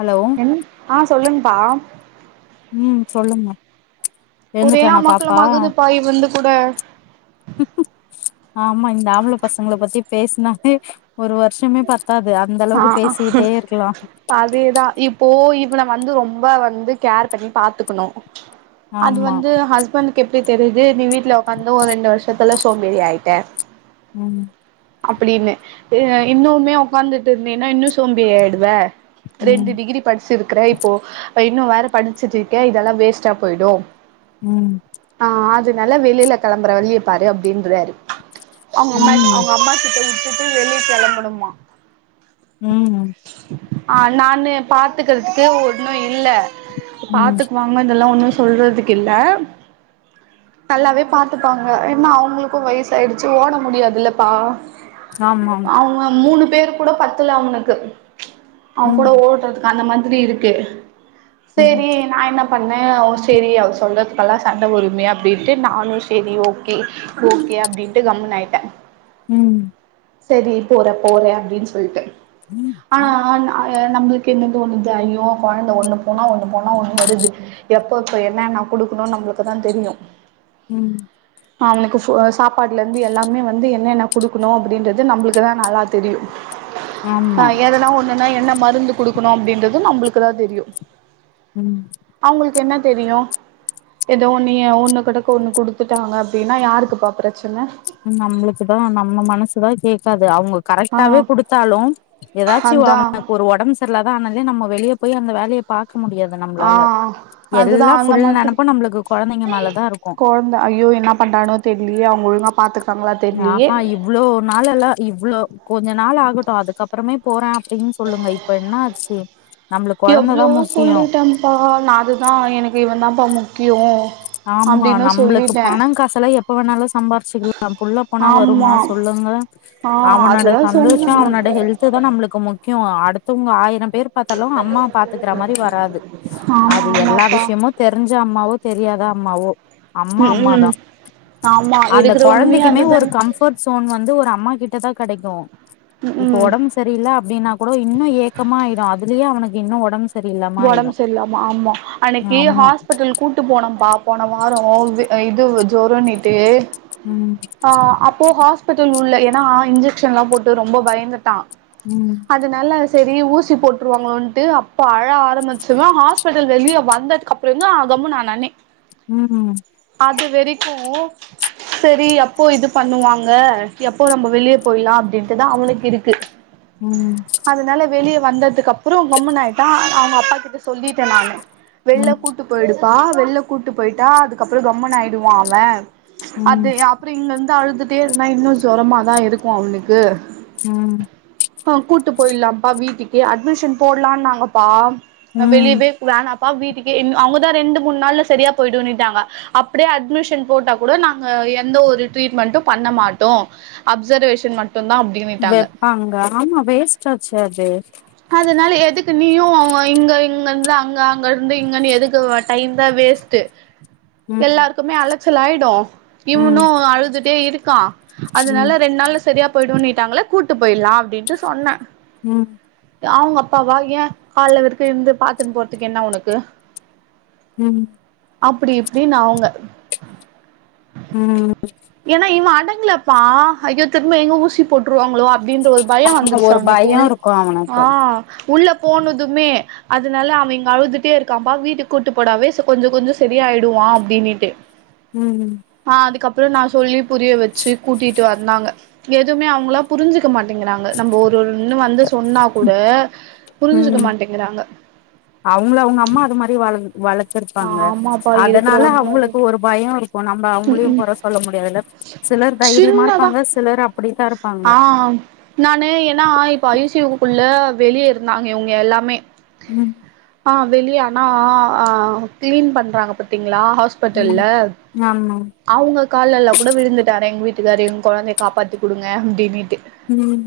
hello என்ன ஆஹ் சொல்லுங்கபா உம் சொல்லுங்க ஒரே எழுந்துட்டானா பாப்பா அமக்களமாகுது பாய வந்து கூட ஆமா இந்த ஆம்பள பசங்கள பத்தி பேசுனாலே ஒரு வருஷமே ப ஆஹ் அதே தா இப்போ இ இப்ப நம்ப வந்து ரொம்ப வந்து கேர் பண்ணி பாத்துக்கணும் அது ஆமா வந்து ஹஸ்பண்ட் எப் தெரிது நீ வி ட் ல ஒக்காந்து ஒரு ரெண்டு வருஷ ல சோம்பேறி ஆயிட்டேன் உஹம் அப்படின்னு அ இன்னுமே உக்காந்து இருந்தீன்னா இன்னும் சோம்பி ஆயிடுவ ம் ரெண்டு டிகிரி படிச்சிருக்கற இப்போ இப்ப இன்னும் வேற படிச்சுட்டு இருக்க இதெல்லா வேஸ்டா போயிடும் ம் ஆஹ் அது நல்லா வெளில கெளம்பற வழியப்பாரு அப்டின்றாரு அவங்க அம்மா ம் அவங்க அம்மா கிட்ட விட் ட்டு வெளிய கெளம்பணுமா உம் ம் ஆஹ் நானு பாத்துக்கறதுக்கு ஒண்ணு இல்ல ம் பாத்துக்குவாங்க இதெல்லா ஒண்ணும் சொல்றதுக்கு இல்ல நல்லாவே பாத்துப்பாங்க ஏன்னா அவங்களுக்கும் வயச ஆயிடுச்சு ஓட முடியாது இல்லப்பா ஆமா அவங்க மூணு பேர் கூட பத்துல அவனுக்கு அவன் ம் கூட ஓடுறதுக்கு அந்த மா அப்டி இருக்கு ம் சேரி நா என்னப் பண்ணே ஓ சேரி அவர் சொல்றதுக்கல்லா சண்ட ஒருமே அப்டின்ட்டு நானு சேரி ஓகே ஓகே அப்டின்ட்டு கம்முன் ஆய்ட்ட உம் சரி போற போறே அப்டின் ஸ் சொல்ட் வ நம்ளுக் என்னது ஒண்ணுதா ஐயோ கொழந்த ஒண்ணு போனா ஒண்ணு போனா ஒண்ணு வருது எப்ப இப்ப என்ன என்ன குடுக்குணு நம்ளுக்குதா தெரியு உம் அவனுக்கு ஃபோ சாப்பாடுல இருந்து எல்லாமே வந்து என்னென்ன குடுக்குணு அப்டின்றது நம்ளுக்குதா நல்லா தெரியு ஆமா ஆஹ் எதனா ஒண்ணுனா என்ன ம ருந்து குடுக்குணு அப்டின்றது நம்ளுக்குதா தெரியு ம் அவுங்ளுக்கு என்ன தெரியு எதோ ஒன்னு ஏ ஒன்னு கடக்கு ஒன்னு குடுத்துட்டாங்க அப்டின்னா யாருக்குப்பா பிரச்சன நம்ளுக்குதா நம்ம மனசுதா கேக்கா து அவுங்க ஆ கரெட்டாவே குடுத்தாலு எதாச்சு அதா வாமனார்க்கு ஒரு ஒடம் ச நல்லாதா ஆனாலே நம்மோ வெளிய போய் அந்த வேலிய பாக் ஆஹ் அதுதா அந்த ஃபுல் மாதிரி நெனப்பு நம்மளுக்கு கொழந்தைங்க மேலதா இருக்கு கொழ்ந்த ஐயோ என்ன பண்றானோ தெர்லியே அவுங்க ஒழுங் ஆ பாத்து நா ஹா இவ்ளோ நாள் எல்லா இவ்ளோ கொஞ்ச நாள் ஆகு டு அதுக்கப்புறமே போற டின் சொல்லுங்க இப்ப என்னாச்சு எவ்ளோவோ சொல்லிட்டன் ப்பா நா அதுதா எனக்கு இவன் தா பா முக்கியோ ஆமா அப்டின்னு நம்ளுக்கு சொல்லிட்டே பண காசலா எப்ப வேணாலு சம்பார்ச்சுக்குலா புள்ள போனா வருமா ஆமா சொல்லுங்க ஆ அவனோட அதுதா சொன்னே சந்தோஷோ அவனோட நானு ஹெல்து தா நம்ளுக்கு முக் கியோ அடுத்தவ்ங்க ஆயிரம் பேர் பாத்தாலு அம்மா பாத்துக்கிற மாரி வராது ஆமா அது எல்லா ஆமாப்பா விஷ்யமு தெரிஞ்ச அம்மாவோ தெரியாதா அம்மாவோ அம்மா ம் அம்மா ம் தா ஆமா அந்த இருக்குற உண்மையே கொழந்தைக்குமே ஒரு அதுதான கம்ஃபர்ட் சோன் வந்து ஒரு அம்மா கிட்ட தா கெடைக்கு ம் இப்போ ம் ஒடம் சரியில்ல அப்டின்னா கூடோ இன்னு ஏக்கமா ஆய்ரு அதுலியே அவனுக்கு இன்னு ஒடம் ஒடம்பு சரில்லாமா ஆமா அன்னைக்கி ஆமா ஹாஸ்பிட்டல் கூட்டு போனம் பாப்போ நா வாரோ வெ அ இதுவு ஜொரோணிட்டு ம் ஆஹ் அப்போ ஹோஸ்பிட்டல் உள்ள னா இன்ஜெக்ஷன் லாம் போட்டு ரொம்ப பயந்துட்டான் ம் அதுனால்ல செரி ஊசி போட்ருவாங்களோன்ட்டு அப்ப அழ ஆரம்பிவன் ஹாஸ்பிட்டல் வெளிய வந்ததுக்கு அப்றந் தா கம்முனு ஆனானே ம் அது வெறிக்கும் செரி அப் ப்போ இது பண்ணுவாங்க எப்போ நம்ம வெளிய போயிலா அப்டின்ட்டுதா அவனுக் இருக்கு ம் அதனால வெளிய வந்ததுக் அப்புறோ கம்முனு ஆயிட்டா அவ்ங்க அப்பா கிட்ட சொல்லீட்டேன் நானு வெள்ல ம் கூட்டு போயிடு பா வெள்ல கூட்டு போயிட்டா அதுக்கப்றோ கம்முனு ஆயிடுவான் அவென் ம் இங்க அந்து அழுதுட்டே இருந்த இன்னு ஜொரமா தா இருக்கு அவுனுக்கு ம் ட்டு போயிட்லாம்ப்பா வீட்டுக்கு அட்மிஷன் போட்லா நாங்கப்பா ம் வெளியவே வேனா வீட்டுக்கே அவ்ங்க தா ரெண்டு மூண் நாள்ல செரியா போயிடுனுட்டாங்க அப்டியே அட்மிஷன் போட்டா கூட நாங்க எ எந்த ஒரு ட்ரீட்மெண்டு பண்ண மாட்டோ அப்சர்வேஷன் மட் வெப்பாங்க ஆமா வேஸ்டாச்சு அது துக்கு நீயு இங்க இங்கந்து அங்க அங்க ர்ந்து இங்க நீ எதுக்கு டைம் தா வேஸ்ட்டு ம் எல்லார்க்குமே அல ச்சுலாய்டு இவனு ம் அழுதுட்டே இரு கா ம் அதனால ரெண் நாள்ல செரியா போயிடுனிட்டாங்கள கூட்டு போயிட்லா அப்டின்ட்டு சொன்னே ம் அவ்ங்க அப்பாவா ஏன் கால்ல விற்கு இருந்து பாத்து போறதுக்கு என்ன உனக்கு ம் அப்டி இப்டின்னு அவ்ங்க ம் ங்களப்பா ஐயோ திர்ம்ப எங்க ஊசி போட்டு வாங்களோ அப்டின்ற ஒரு பயொ ஆமா வந்துருச்சு ஒரு அவனுக்கு பயோ உள் இருக்கு அவனுக்கு ஆஹ் உள்ள போனதுமே அதனால அவன் இங்க அழுதுட்டே இருக்கான்ப்பா வீட்டுக்கு கூட்டு போடாவே கொஞ்சொ கொஞ்சொ சரியாயிடுவான் அப்டின்னுட்டு ம் ஆஹ் அதுக்கப்றொ நா சொல்லி புரிய வெச்சு கூட்டிட்டு வந்தாங்க எதுமே அவ்ங்ளா புரிஞ்சுக்க மாட்டிங்கிறாங்க நம்ம ஒரு ஒரு இன்னு வந்து சொன்னா கூட புரிஞ்சுக்க ம் மாட்டேங்கிறாங்க அவங்கள அவங்க அம்மா அது மாரி வழங்கு வளர்த்துருப்பாங்க ஆமாப்பா இருக்கிற அதனால உண்ம இது அவங்களுக்கு ஒரு பயருக்கும் நம்ம அவங்களையும் வர சொல்ல முடியாதுல சிலர் தைரியமா சின்னதா ருப்பாங்க சிலர் அப்படித்தா ருப்பாங்க ஆ வெளியே இருந்தாங்க இவங்க எல்லாமே உம் ஆ வெளிய ஆனா கிளீன் பண்றாங்க பத்தீங் ம் ஹாஸ்பிட்டல்ல ஆமா அவங்க காலெல்லா கூட விழுந்துட்டாரு எங்க வீட்டுக்கார்ரு எங்க குழந்தைய காப்பாத்தி குடுங்க அப்டின்னுட்டு உம்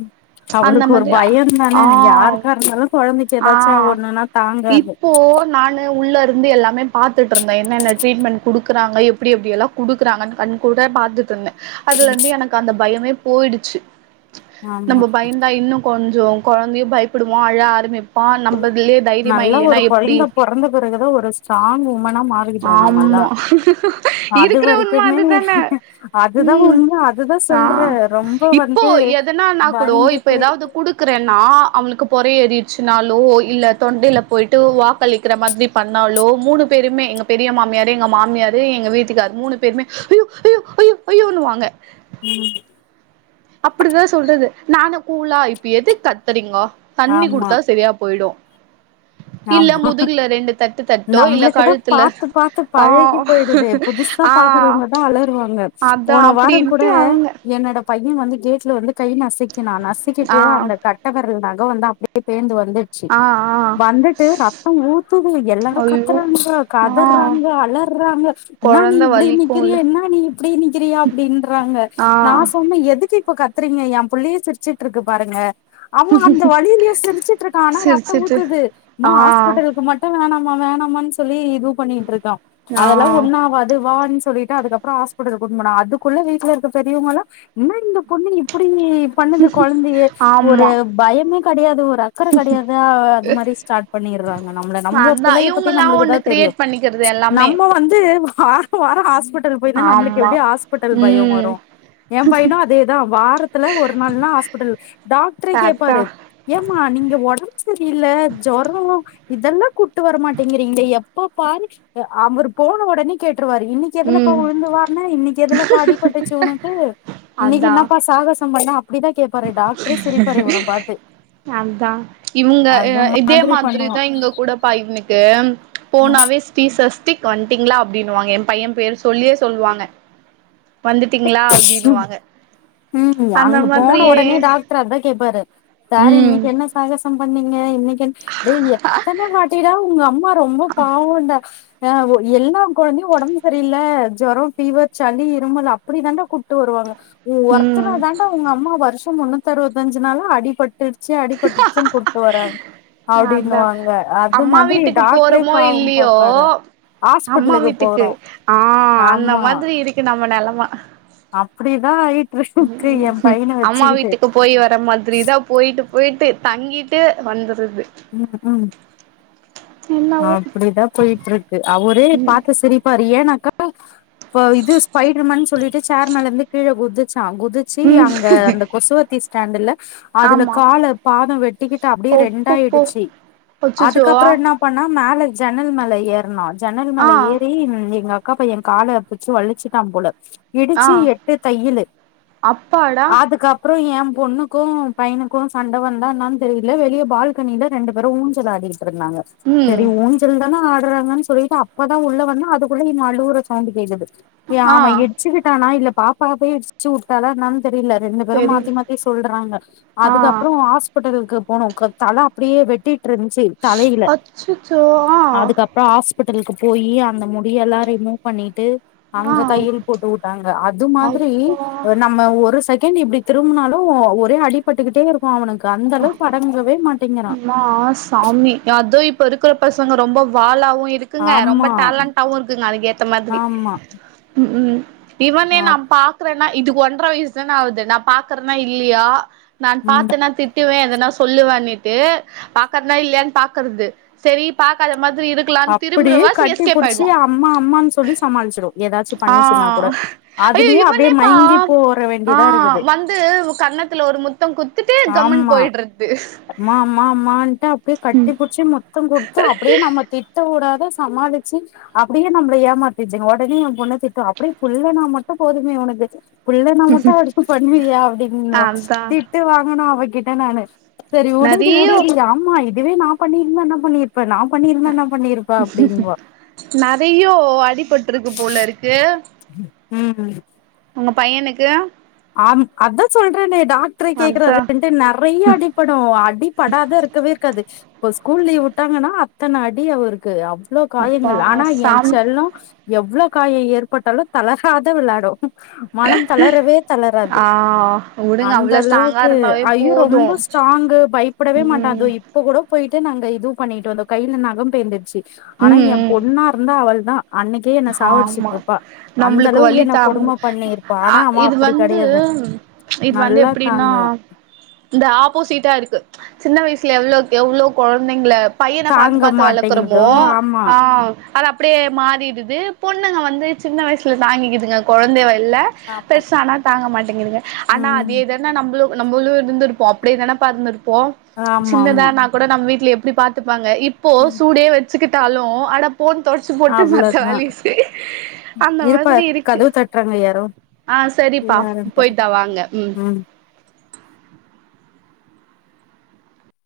அந்த அவருக்கு ஒரு மாதிரி பயந்தானே ஆ யாருக்கா ருந்தாலும் குழந்தக்கி ஆ ஏதாச்சும் ஒண்ணுன்னா தாங்காது இப்போ நானு உள்ள இருந்து எல்ல ப பாத்துட்ருந்த என்னென்ன ட்ரீட்மெண்ட் குடுக்குறாங்க எப்படி எப்படியெல்லா குடுக்குறாங்கன்னு கண் கூட பாத்துட்ருந்த அதுலருந்து எனக்கு அந்த பயமே போய்யிடுச்சு ஆமா நம்ம பயந்தா இன்னும் கொஞ்சொ கொழந்தையும் பயப்படுவா அழ ஆரமி நல்லா ஒரு குழந்த பொறந்த பிறகுதா ஒரு தாங்க மா ஆமா அது இருக்குற உண்ம வரைக்குமே அதுதான அதுதா உஹம் உண்ம அதுதா சொல்றே ஆஹ் ரொம்ப இப்போ வந்து எதனா னா கூடோ இப்ப பயந்துட்டு ஏதாவது குடுக்குறேன்னா அவங்ளுக்கு பொறை ஏறிடு சுனாலோ இல்ல தொண்டையில போயிட்டு வா க்களக்கிற மாரி பண்ணாலோ மூணு பேருமே எங் பெரிய மாமியாரு எங்க மாமியாரு எங்க வீட்டுக்காரு மூணு பேருமே ஐயோ ஐயோ ஐயோ யோ ன்னு வாங்க உம் அப்படிதா சொல்றது நானு கூளா இப்ப எதுக் கத்துறீங்கோ தண்ணி ஆமா குடுத்தா சரியா போய்டு ஆமா தட்டு தட்டோ இல்ல நம்மளுக்குதா கழுத்துல பாத்து பாத்து ஆ பழகி போயிடுதெ புதுசா ஆ பாக்குறவங்கதா அலறுவாங்க அதா போன வாரம் கூட அப்டின்ட்டு அவங்க என்னோட பைய வந்து கேட்ல வந்து கை நசிக்கிணா நசிக்கிட்டு ஆ அந்த கட்டவரல் வந்து அப்டியே பேந்து வரு ஆஹ் ஆஹ் வந்துட்டு ரத்தம் ஊத்துது எல்லாரும் ஐயோ கத்துறாங்க ஆ கதர்றாங்க அலர்றாங்க இன்னா நீ கொழந்த இப்படி வலிக்குல்ல நிக்கிறியே என்னா நீ இப்படி நிக்கிறியே அப்படின்றாங்க ஆ நா சொன்ன எதுக்கு இப்ப கத்துறீங்க ஏ புள்ளையே சிரிச்சுட்ருக்கு பாருங்க அவ அந்த வழியிலயே சிரிச்சுட்ருக்கா ஆனா ரத்த சிரிச்சிட்டு த்துது ம்மா ஆ ஹாஸ்பிட்டலுக்கு மட்டு வேணா மா வேணாமானு சொல்லி இது பண்ணிட்டு இருக் கா ஆ அதெல்லா ஒண்ணாவாது வா சொல்லிட்டு அதுக்கப்றோ ஹாஸ்பிடல் கூப்ட்டு போன அதுக்குள்ள வீட்ல இருக்க பெரியவங்க எல்லா என்ன இந்த பொண்ணு இப்டி பண்ணுது கொழந்தைய ஒரு ஆமா பயமே கெடையாது ஒரு அக்கர கெடையாது ஒரு மாரி ஸ்டாட் பண்ணிற்றாங்க நம்மள நம்ம அதா புள்ளய பத்தி இவங்கல்லா நம்மளுக்குதா ஒண்ணு தெரியும் கிரியேட் பண்ணிக்கிறது எல்லாமே நம்ம வந்து ஆறு வாரோ ஹாஸ்பிட் எல்லாரு போய்ந்தா நம்மளுக்கு ஆமா எப்டியு ஹாஸ்பிட்டல் பயோ ம் வரு எ பையனு‌ அதேதா வாரத்துல ஒரு நாள்னா ஹாஸ்பிடல் டாக்ட்ரே கேப்பாரு பாத்தா ஏமா நீங்க ஓடம்பு சரி இல்ல ஜோரோ இதெல்லா கூட்டு வரமாட்டேங்குறீங்களே எப்ப பாரு அவர் போன ஒடனே கேட் ருவாரு இன்னிக்கு எதுலபா ம் உழுந்து வார்ன இன்னைக்கி எதுலபா அடிபட்டுச்சு உனக்கு இன்னைக்கி அதா என்னப்பா சாகசம் பண்ண அப்டிதா கேப் அதா இவங்க அந்த இதே மாதிரி பண்ணுவா தா இங்க கூட பா இவனுக்கு ம் போனாவே ஸ்டீஸ் சஸ்திக் வண்ட்டீங்ளா அப்டின்னுவாங்க எ பைய பேரு சொல்லியே சொல்லுவாங்க வந்துட்டீங்களா அப்டின்னுவாங்க அந்த மாதிரியே ட்ரு அதா கேப்பாரு சார் ம் இன்னிக்கு என்ன சாக சம் பண்ணீங்க இன்னைக்கு என் டேய் எத்தன வாட்டிடா உங்க அம்மா ரொம்ப பாவோண்டா ஆ எல்லா கொழந்தையு ஒடம்பு சரியில்ல ஜோரோ ஃபீவர் சளி இருமல் அப் ப்டி தாண்டா கூட்டு வருவாங்க உ ம் ஒருத்தர தாண்டா உங்க அம்மா வருஷம் முழுக் தறுவத்தஞ்சு நாளு அடிபட்டு அதா அப்டின்னுவாங்க அது அம்மா மாதிரி வீட்டுக்கு டாக்டரே போறோமோ பாவம் இல்லியோ பாப்பாரு அம்மா ஹாஸ்பிட்டலுக்கு வீட்டுக்கு போறோ ஆ ‌அந்த ஆமா மாதிரி இருக்கு நம்ம நெலம் ம அப்டிதா இ ம் அம்மா வீட்டுக்கு போய் வர மாதிரி தா போய்ட்டு போய்ட்டு தங்கிட்டு வந்துருது ம் ம் என்னவோ அப்டிதா போய்ட்டுருக்கு அவரே பாத்து சிரிப்பாரு ஏனா இது ஸ்பைடர்மேன் சொல்லிட்டு சேர் மேல இருந்து கீழ குதிச்சு டா குதிச்சி ம் அங்க அந்த கொசுவத்தீ ஸ்டண்ட் இல்ல அதுல ஆமா கால பாதம் வெட்டிக்கிட்டு அப்டியே ஒப்பப்போ ரெண்டாயிடுச்சு அச்சச்சோ அதுக்கப்புறோ என்னப் மேல ஜன்னல் மேல ஏர்னார் ஜன்னல் ஆ மேல ஏறி எங்க அக் அக்காப்பையன் காலப் பிச்சு வழிச்சுட்டா போல ஆ இடிச்சு எட்டு தையலு அப்பாடா அதுக்கப்றோ எம் பொண்ணுக்கு பையனுக்கு சண்ட வந்தா என்னான்னு தெரியல வெளிய பால்கனியில ரெண்டு பேரு ஊஞ்சல் ஆடிகிட்டு இருந்தாங்க ம் தெரி ஊஞ்சல் தானே ஆட் றாங்கன்னு சொல்லிட்டு அப்பதா உள்ள வந்த அதுக்குள்ள இவுங்க அழுகுற சவுண்ட் கேக்குது ஏ ஆ ஆமா எச்சுக்கிட்டானா இல்ல பாப்பா போய் இட்சு உட்டாலா என்னான் தெரில ரெண்டு பேரு தெரில மாத்தி மாத்தி சொல்றாங்க ஆ அதுக்கப்புறோ ஹாஸ்பிட்டலுக்கு போனு க தல அப்டியே வெட்டிட்டு ட்ருந்துச்சு தலையில அச்சச்சோ ஆஹ் அதுக்கப்புறோ ஹாஸ்பிட்டலுக்கு போய் அந்த முடிய எல்லா ரிமூவ் பண்ணிட்டு ஆ அங்க தையல் போட்டு உட்டாங்க அது மாதிரி அப்பா நம்ம ஒரு சக்த எங்க இப்டி திரும்புனாலு ஒரே அடிபட்டுக்கிட்டே இருக்கு அவனுக்கு அந்த அளவுக்கு அடங்கு மா சாமி அது இப் இப்ப இருக்கிற பசங்க ரொம்ப வாழாவு இருக்குங்க ரொம்ப ஆமா டேலண்டாவு இருக்குங்க அதுக்க ஏத்த மாதிரி ஆமா உம் இவனே ஆ நா பாக்கறனா இதுக் ஒன்ற வயசு தானே ஆகுது நா பாக்குறனா இல்லயா நான் ம் பாத்தனா திட்டுவே எதுனா சொ சொல்லுவானிட் து பாக்கறனா இல்லயான்னு பாக்குறது செரி பாக்காத மாதிரி இருக்கலான்னு அப்டியே திரும்புறவாசி கட்டிப் எஸ்கேப் புடிச்சு ஆயிடுவா அம்மா அம்மான்னு சொல்லி சமாளிச்சிடு ஏதாச்சு பண்ணுச்சுன்னா கூட ஆ ஐயோ அதுலயே அப்டியே இவனேப்பா மயங்கி போர ஆ வேண்டியதா இருக்குது கத்துட்டே கம்ன் போயிடுறது மா மா ட்டு அப்டியே கட்டி புடிச்சி முத்தோ குடுத்து அப்டியே நம்ம திட்ட கூடாத சமாளிச்சு அப்டியே நம்மள ஏமாத்துசுங்க உடனே எ பொண்ணு திட்டுவா அப்டியே புள்ளனா மட்டு போதுமே உனக்கு புள்ளனா மட்டு அடிக்கு பண்ணுவியா அப்டின்வ அதா தி ஆனா அவகிட்ட நானு செரி உடஞ்சு நெறையோ உடஞ்சு ங்க அம்மா இதுவே நா பண்ணிருந்தா என்ன பண்ணிருப் நெறையோ அடிபட்ருக்கு போல இருக்கு ம் உங்க பையனுக்கு ஆம் அதா சொல்றன்னே டாக்டரே கேக்குறாரு அதா ரெண்ட்டு நெறைய அடிப்படு அடிப்படாதா இருக்கவே இருக்காது இப்ப ஸ்கூல் லீவ் உட்டாங்கன்னா அத்தன அடி அவருக்கு அவ்ளோ அப்பா காயங்கள் ஆனா என் சாமி செல்லோ எவ்ளோ காயோ ஏற்பட்டாலு தளராத வெளாடு மனம் தளரவே தளராது ஆ உடுங்க அந்த அவ்ளோ ஸ்ட்ராங்கா அளவுக்கு இருந்தாவே ஐயோ போது ரொம்ப ஸ்ட்ராங்கு பயப்படவே மாட்டா அதோ ம் இப்ப கூட போய்ட்டு நாங்க இது பண்ணிட்டு வந்தோ கைல நகோ பேந்துருச்சு ஆனா ம் ஏ ம் பொண்ணா இருந்தா அவள் தா அன்னைக்கே என்ன ஆமா சாவடிச்சிட்ருப்பா அந்த நம்பளுக்கு அளவுக்கு வலி என்ன தாங்க கொடும்ம பண்ணிருப்ப அ ஆனா அமா இது வந்து இது வந்து எப்டின்னா தாங்குவா இந்த ஆப்போசிட்டா இருக்கு சின்ன வயசுல எவ்ளோ எவ்ளோ கொழந்தைங்கள தாங்க மாட்டேங்க ஓ ஆ அது அப்டி டே மாறிடுது பொண்ணுங்க வந்து சின்ன வயசுல தாங்கிகுதுங்க கொழந்தை வயசு ல்ல ஆமா பெர்சானா தாங்க மாட்டேங்குதுங்க ஆனா ம் அதே தான நம்ளு நம்மளு இருந்துருப்போ அப்படியே தான பா இருந் போ ஆமா சின்னதா ஆமா நா கூட நம்ம வீட்டு எப்டி பாத்து பாங்க இப்போ சூடே வச் வச்சுக்கிட்டாலு அட போன் தொடச்சு போட்டு மத்த அவ்ளோதா வேலய செய் அந்த இருப்பா மாதிரி இருக்கு கதவு தட்டுறாங்க யாரோ ஆ செரிப்பா யாருன்னு பாத்துட்டு போயிட்டா வாங்க ம்